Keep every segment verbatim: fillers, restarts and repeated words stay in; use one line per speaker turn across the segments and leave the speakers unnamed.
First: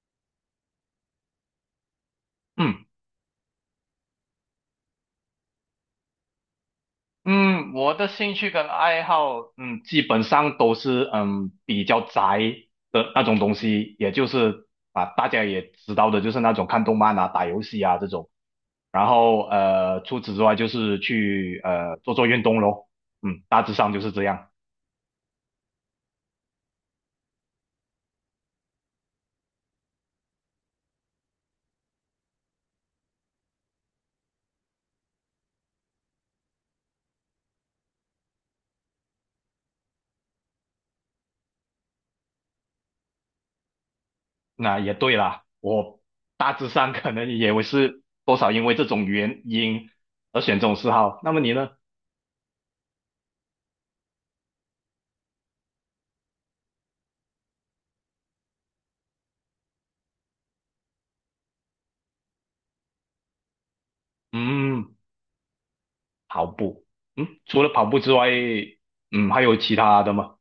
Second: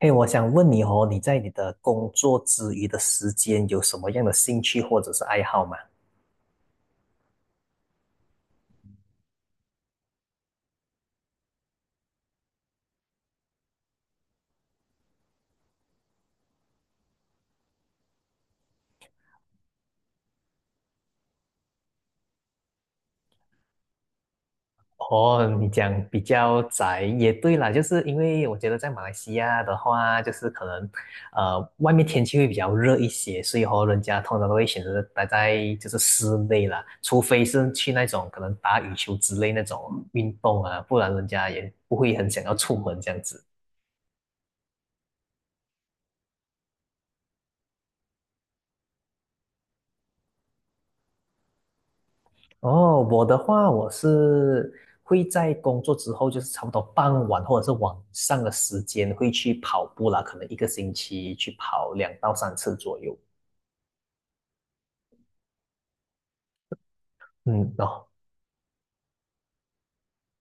嘿，我想问你哦，你在你的工作之
嗯
余的时间有什么样的兴趣或者是爱好吗？
嗯，我的兴趣跟爱好，嗯，基本上都是嗯比较宅的那种东西，也就是啊大家也知道的，就是那种看动漫啊、打游戏啊这种。然后呃，除此之外就是去呃做做运动咯，嗯，大致上就是这样。
哦，你讲比较宅也对啦，就是因为我觉得在马来西亚的话，就是可能，呃，外面天气会比较热一些，所以和人家通常都会选择待在就是室内啦，除非是去那种可能打羽球之类那种运动啊，不然人家也不会很想要出门这样子。
那也对啦，我大致上可能也会是多少因为这种原因而选这种嗜好。那么你呢？
哦，我的话，我是会在工作之后，就是差不多傍晚或者是晚上的时间会去跑步啦，可能一个星期去跑两到三次左右。
嗯。跑步，嗯，除了
嗯，
跑步
哦。
之外，嗯，还有其他的吗？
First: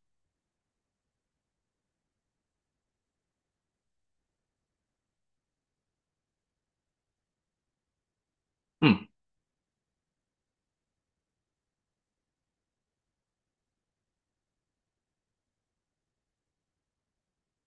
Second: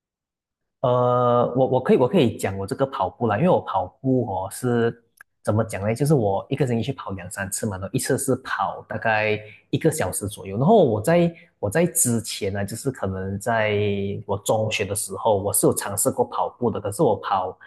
呃，我我可以我可以讲我这个跑步啦，因为我跑步哦是怎么讲呢？就是我一个星期去跑两三次嘛，然后一次是跑大
嗯
概一个小时左右。然后我在我在之前呢，就是可能在我中学的时候，我是有尝试过跑步的，可是我跑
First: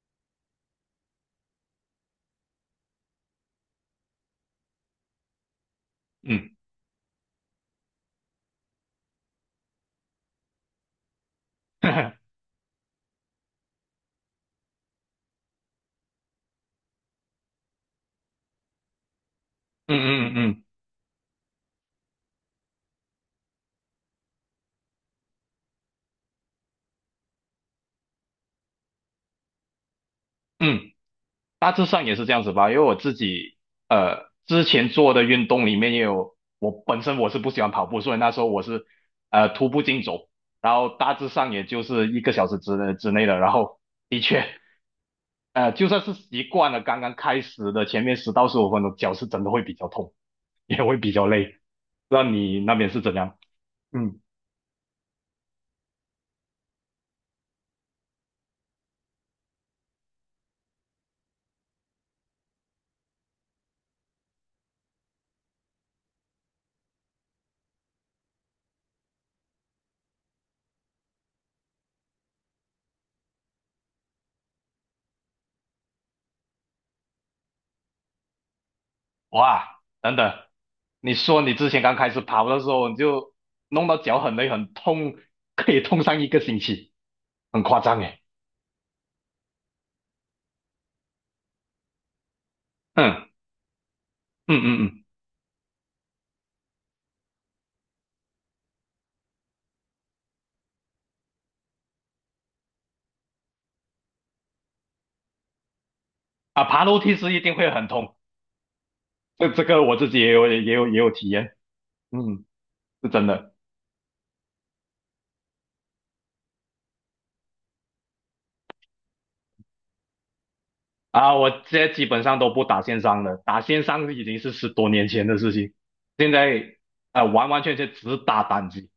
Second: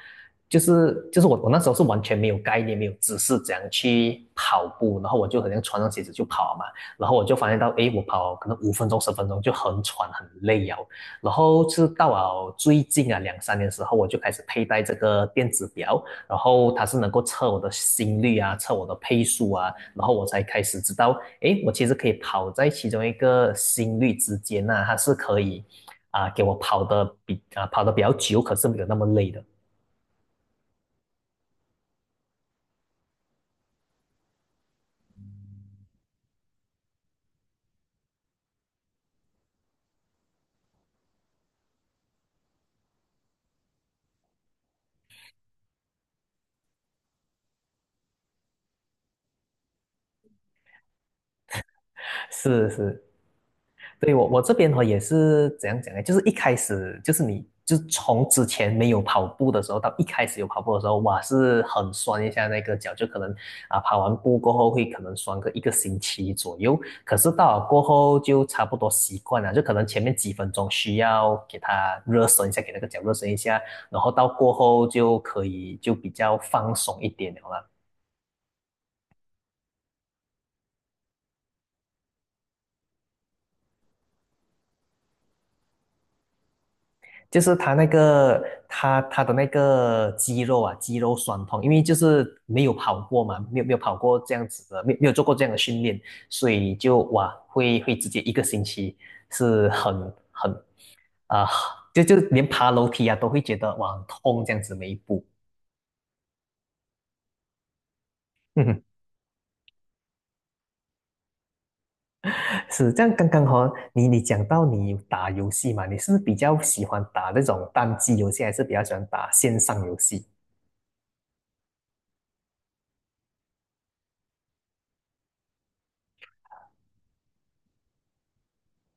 就是就是我我那时候是完全没有概念，没有知识怎样去跑步，然后我就好像穿上鞋子就
嗯
跑嘛，然后我就发现到，诶，我跑可能五分钟十分钟就很喘很累啊，然后 是到
嗯
了最近啊两三年时候，我就开始佩戴这个电子表，然后它是能够测我的心率啊，测我的配速啊，然后我
嗯
才开
嗯
始知道，诶，我其实可以跑在其中一个心率之间呐、它是可以啊、给我跑的比啊、跑的比较久，可是没有那么累的。
嗯，大致上也是这样子吧。因为我自己呃之前做的运动里面也有，我本身我是不喜欢跑步，所以那时候我是呃徒步竞走，然后大致上也就是一个小时之之内的，然后的确呃就算是习惯了刚刚开始的前面十到十五分钟，脚是真的会比较痛，也会比较累。不知道你
是
那边是
是。
怎样？
对，
嗯。
我我这边哈也是怎样讲呢？就是一开始就是你就是从之前没有跑步的时候到一开始有跑步的时候，哇，是很酸一下那个脚，就可能啊跑完步过后会可能酸个一个星期左右。可是到了过后就差不多习惯了，就可能前面几分钟需要给它热身一下，给那个脚热身一下，然后到过后就可以就比较放松一点了啦。
哇，等等，你说你之前刚开始跑的时候，你就弄到脚很累很痛，可以痛上一个星期，
就是
很
他
夸
那
张诶。
个他他的那个肌肉啊，肌肉酸痛，因为就是没有跑过
嗯
嘛，没有没有跑过这样
嗯
子的，
嗯
没有
嗯。
没有做过这样的训练，所以就哇，会会直接一个星期是很很啊、就就连爬楼梯啊都会觉得哇很痛这样子每一步。
啊，爬楼梯是一定会很痛，
嗯，
这这个我自己也有也有也有体验，嗯，
是这
是
样。
真
刚刚哈、
的
哦你你讲到你打游戏嘛，你是不是比较喜欢打那种单机游戏，还是比较喜欢打线上游戏？
啊。我现在基本上都不打线上了，打线上已经是十多年前的事情，现在啊、呃完完全全只打单机。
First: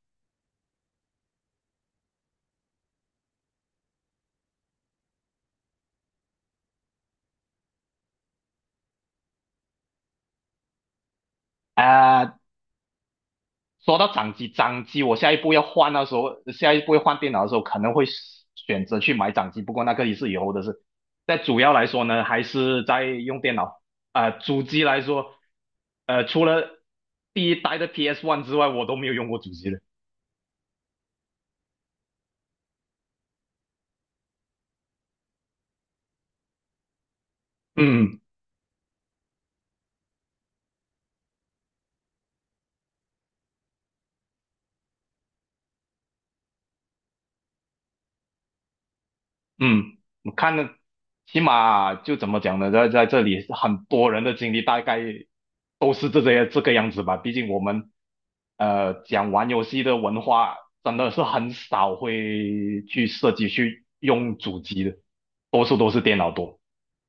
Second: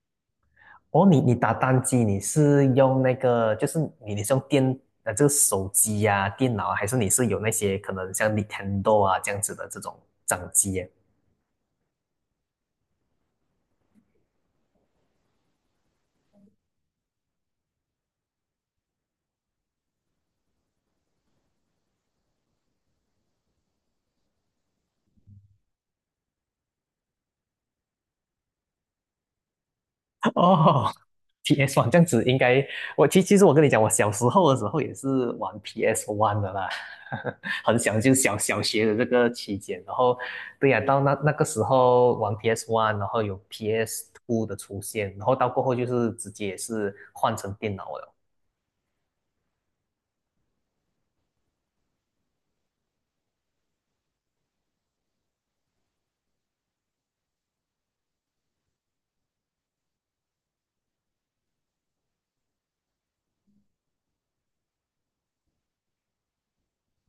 哦，你你打单机，你是用那个，就是你你是用电呃这个手机呀、啊电脑啊，还是你是有那些可能像 Nintendo 啊这样子的这种掌机耶？
啊、说到掌机，掌机我下一步要换的时候，下一步要换电脑的时候，可能会选择去买掌机。不过那个也是以后的事。但主要来说呢，还是在用电脑。啊、主机来说，呃，除了第一代的 P S One 之外，我都没有用过主机的。
哦，P S One 这样子应该，我其其实我跟你讲，我小时候的时候也是玩 P S One 的啦，很小就
嗯。
是小小学的这个期间，然后对呀、到那那个时候玩 P S One，然后有 P S Two 的出现，然后到过后就是直接也是换成电脑了。
嗯，我看的起码就怎么讲呢，在在这里很多人的经历大概都是这些这个样子吧。毕竟我们呃讲玩游戏的文化真的是很少会去涉及去用主机的，多数都是电脑多。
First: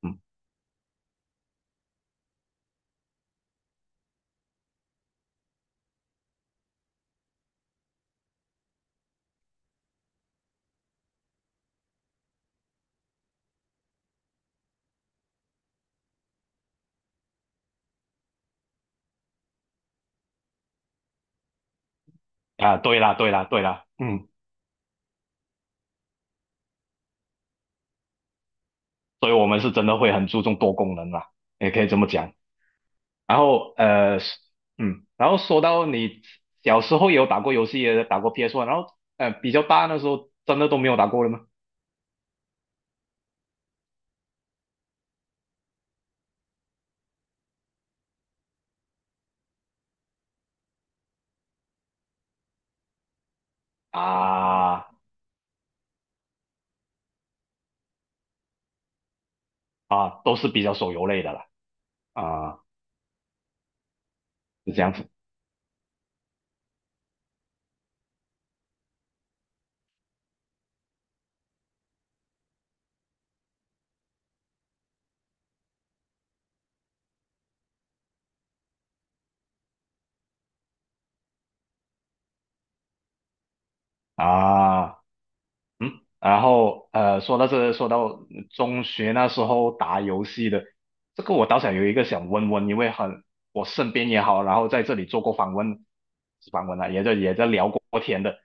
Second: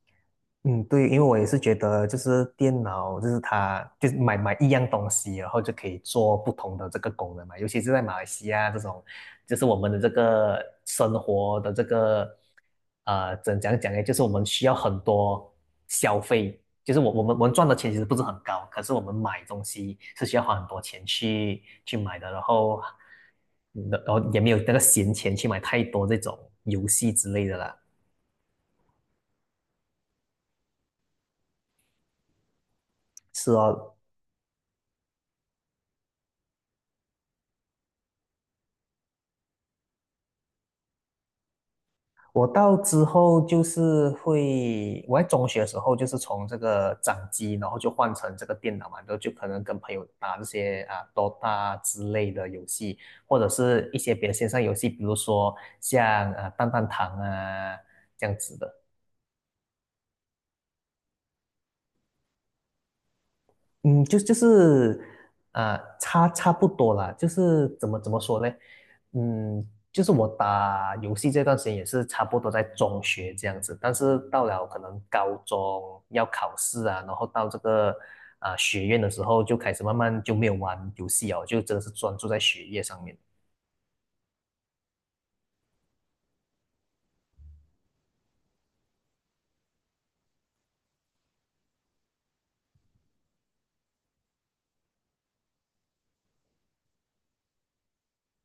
嗯
嗯，对，因为我也是觉得，就是电脑，就是它，就是买买一样东西，然后就可以做不同的这个功能嘛。尤其是在马来西亚这种，就是我们的这个生活的这个，呃，怎讲讲呢？就是我们需要很多消费，就是我我们我们赚的钱其实不是很高，可是我们买东西是需要花很多钱去去买的，然
啊，
后，
对啦对啦对啦，
然
嗯。
后也没有那个闲钱去买太多这种游戏之类的啦。
所以我们是真的会很注重多功能啦，也可以这么讲。然
是
后
哦，
呃，嗯，然后说到你小时候也有打过游戏，也打过 p s One，然后呃，比较大那时候真的都没有打过了吗？
我到之后就是会，我在中学的时候就是从这个掌机，然后就换成这个电脑嘛，然后就可能跟朋友打这些啊 Dota 之类的游戏，或者是一些别的线上游
啊
戏，比如说像啊呃弹弹堂啊这样子的。
啊，都是比较手游类的了啊，
嗯，就就
是这样
是
子
呃，差差不多啦，就是怎么怎么说呢？嗯，就是我打游戏这段时间也是差不多在中学这样子，但是到了可能高中要考试啊，然后到这个啊、学院的时候，就开始慢慢就没有玩游戏哦，就真的是专注在学业上面。
啊。嗯，然后呃，说到这，说到中学那时候打游戏的，这个我倒想有一个想问问，因为很我身边也好，然后在这里做过访问，访问了，也在也在聊过天的，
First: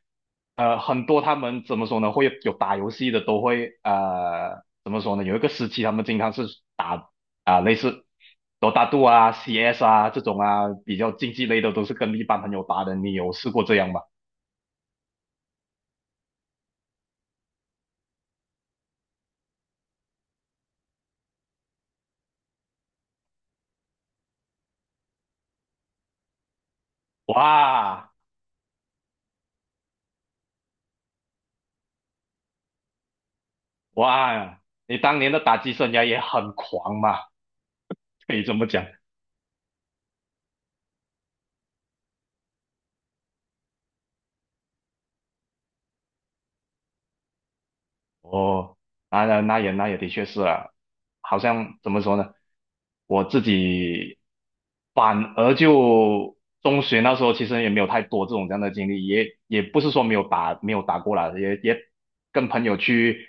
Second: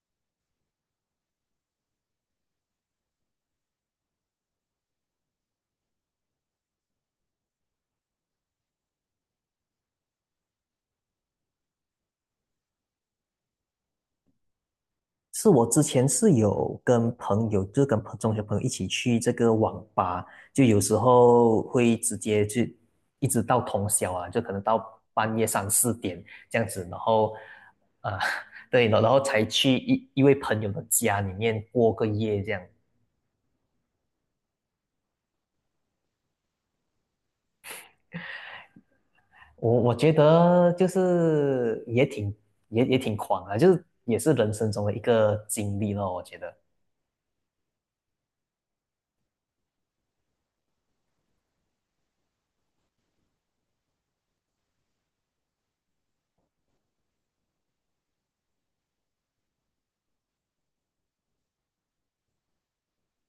呃，很多他们怎么说呢，会有打游戏的都会呃怎么说呢，有一个时期他们经常是打啊、类似多大度啊、C S 啊这种啊比较竞技类的，都是跟一般朋友打的，你有试过这样吗？
是我之前是有跟朋友，就是跟朋中学朋友一起去这个网吧，就有时候会直接去，一直到通宵啊，就可能到半夜三四点这样子，然后
哇！
啊、呃 对，然后才去一一位朋友的家里面过个夜这样。
哇，你当年的打击生涯也很狂嘛，可以这么讲。
我我觉得就是也挺也也挺狂啊，就是也是人生中的一个经历咯，我觉得
哦，那那那也那也的确是啊，好像怎么说呢，我自己反而就中学那时候其实也没有太多这种这样的经历，也也不是说没有打没有打过啦，也也跟朋友去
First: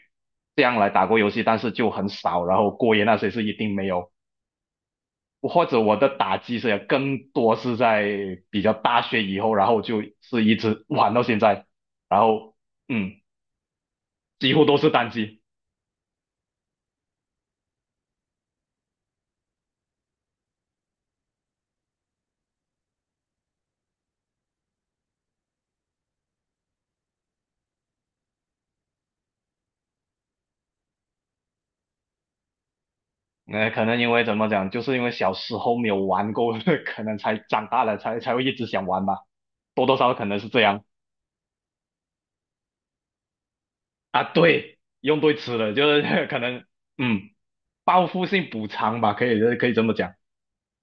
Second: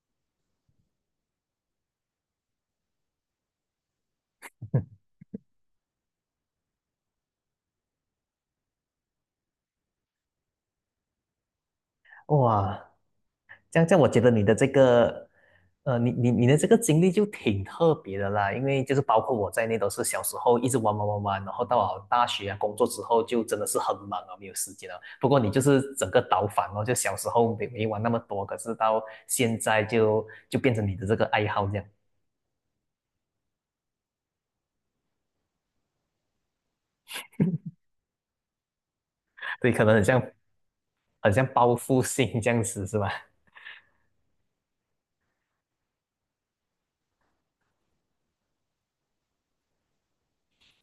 这样来打过游戏，但是就很少，然后过夜那些是一定没有。或者我的打击是更多是在比较大学以后，然后就是一直玩到现在，然后
哇，
嗯，
这样这样，我觉得你
几
的
乎
这
都是单
个，
机。
呃，你你你的这个经历就挺特别的啦，因为就是包括我在内，都是小时候一直玩玩玩玩，然后到了大学啊工作之后，就真的是很忙啊，没有时间了。不过你就是整个倒反哦，就小时候没没玩那么多，可是到现在就就变成你的这个爱好这样，
呃，可能因为怎么讲，就是因为小时候没有玩够，可能才长大了才才会一直想玩吧，
对，可
多
能
多
很
少少
像
可能是这样
很像报复性这样子是吧？
啊。对，用对词了，就是 可能嗯，报复性补偿吧，可以可以这么讲。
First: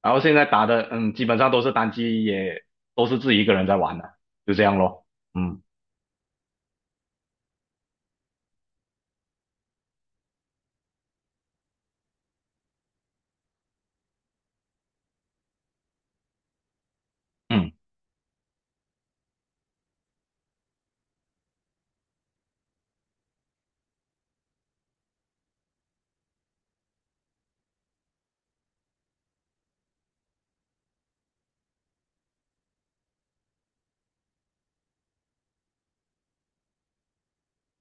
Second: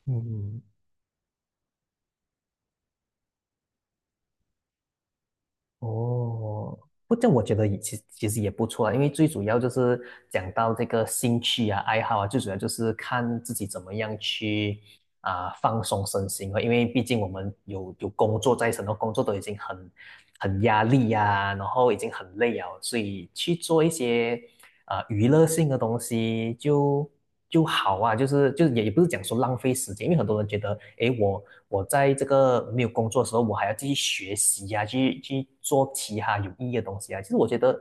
然后现在
嗯。
打的嗯，基本上都是单机，也都是自己一个人在玩的，就这样咯。嗯
哦，不，这我觉得也其实其实也不错啊，因为最主要就是讲到这个兴趣啊、爱好啊，最主要就是看自己怎么样去啊、放松身心啊，因为毕竟我们
嗯。
有有工作在身，然后工作都已经很很压力呀、然后已经很累啊，所以去做一些啊、娱乐性的东西就就好啊，就是就是也也不是讲说浪费时间，因为很多人觉得，诶，我我在这个没有工作的时候，我还要继续学习呀、啊去去做其他有意义的东西啊。其实我觉得，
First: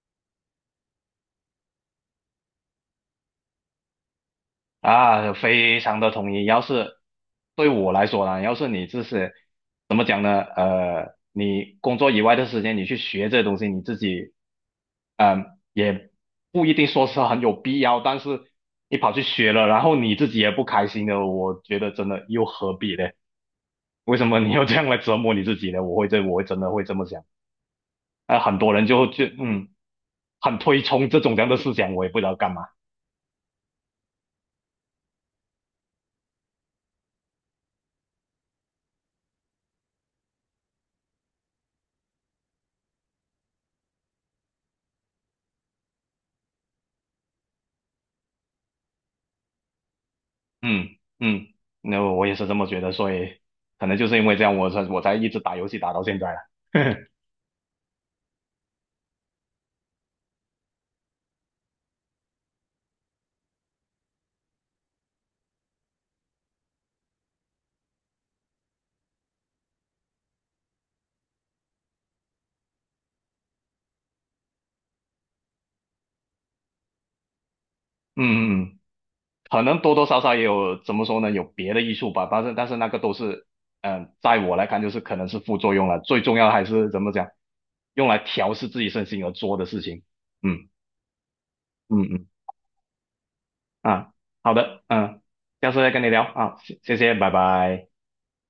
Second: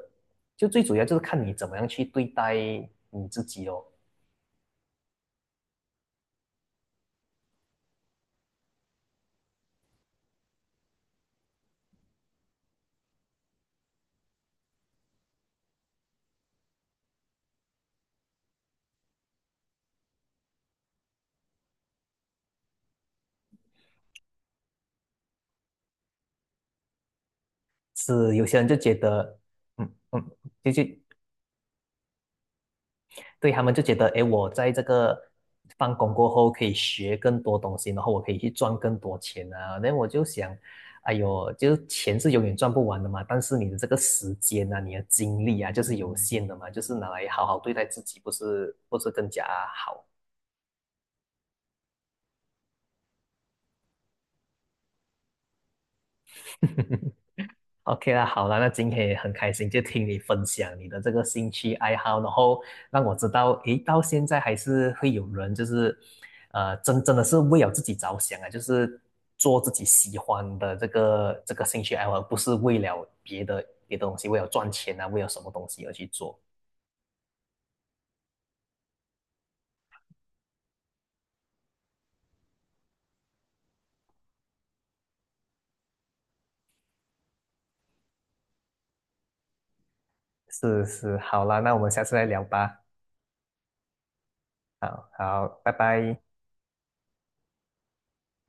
就最主要就是看你怎么样去对待你自己哦。
啊，非常的同意。要是对我来说呢，要是你自是怎么讲呢？呃，你工作以外的时间，你去学这东西，你自己，嗯、也不一定说是很有必要。但是你跑去学了，然后你自己也不开心的，我觉得真的又何必呢？为什么你要这样来折磨你自己呢？我会这，我会真的会这么想。
是
啊、
有些
很
人
多
就
人
觉
就就
得，
嗯，
嗯嗯，
很
就
推
就
崇这种这样的思想，我也不知道干嘛。
对他们就觉得，哎，我在这个放工过后可以学更多东西，然后我可以去赚更多钱啊。那我就想，哎呦，就是钱是永远赚不完的嘛，但是你的这个时间啊，你的精力啊，就是有限的嘛，就是拿来好好对待自己，不是不是更加好？
嗯嗯，那我也是这么觉得，所以可能就是因为这样，我才我才一直打游戏打到现在了。嗯
OK 啦，好啦，那今天也很开心，就听你分享你的这个兴趣爱好，然后让我知道，诶，到现在还是会有人就是，呃，真真的是为了自己着想啊，就是做自己喜欢的这个这个兴趣爱好，而不是为了别的别的东西，为了赚钱啊，为了什么东西而去做。
嗯，嗯可能多多少少也有怎么说呢，有别的艺术吧，但是但是那个都是，嗯、在我来看就是可能是副作用了，最重要的还是怎么讲，用来调试自己身心而做的事情。嗯
是是，好啦，那我们
嗯
下次再
嗯。
聊吧。
啊，好的，
好
嗯，
好，
下
拜
次再跟你
拜。
聊啊，谢谢谢，拜拜。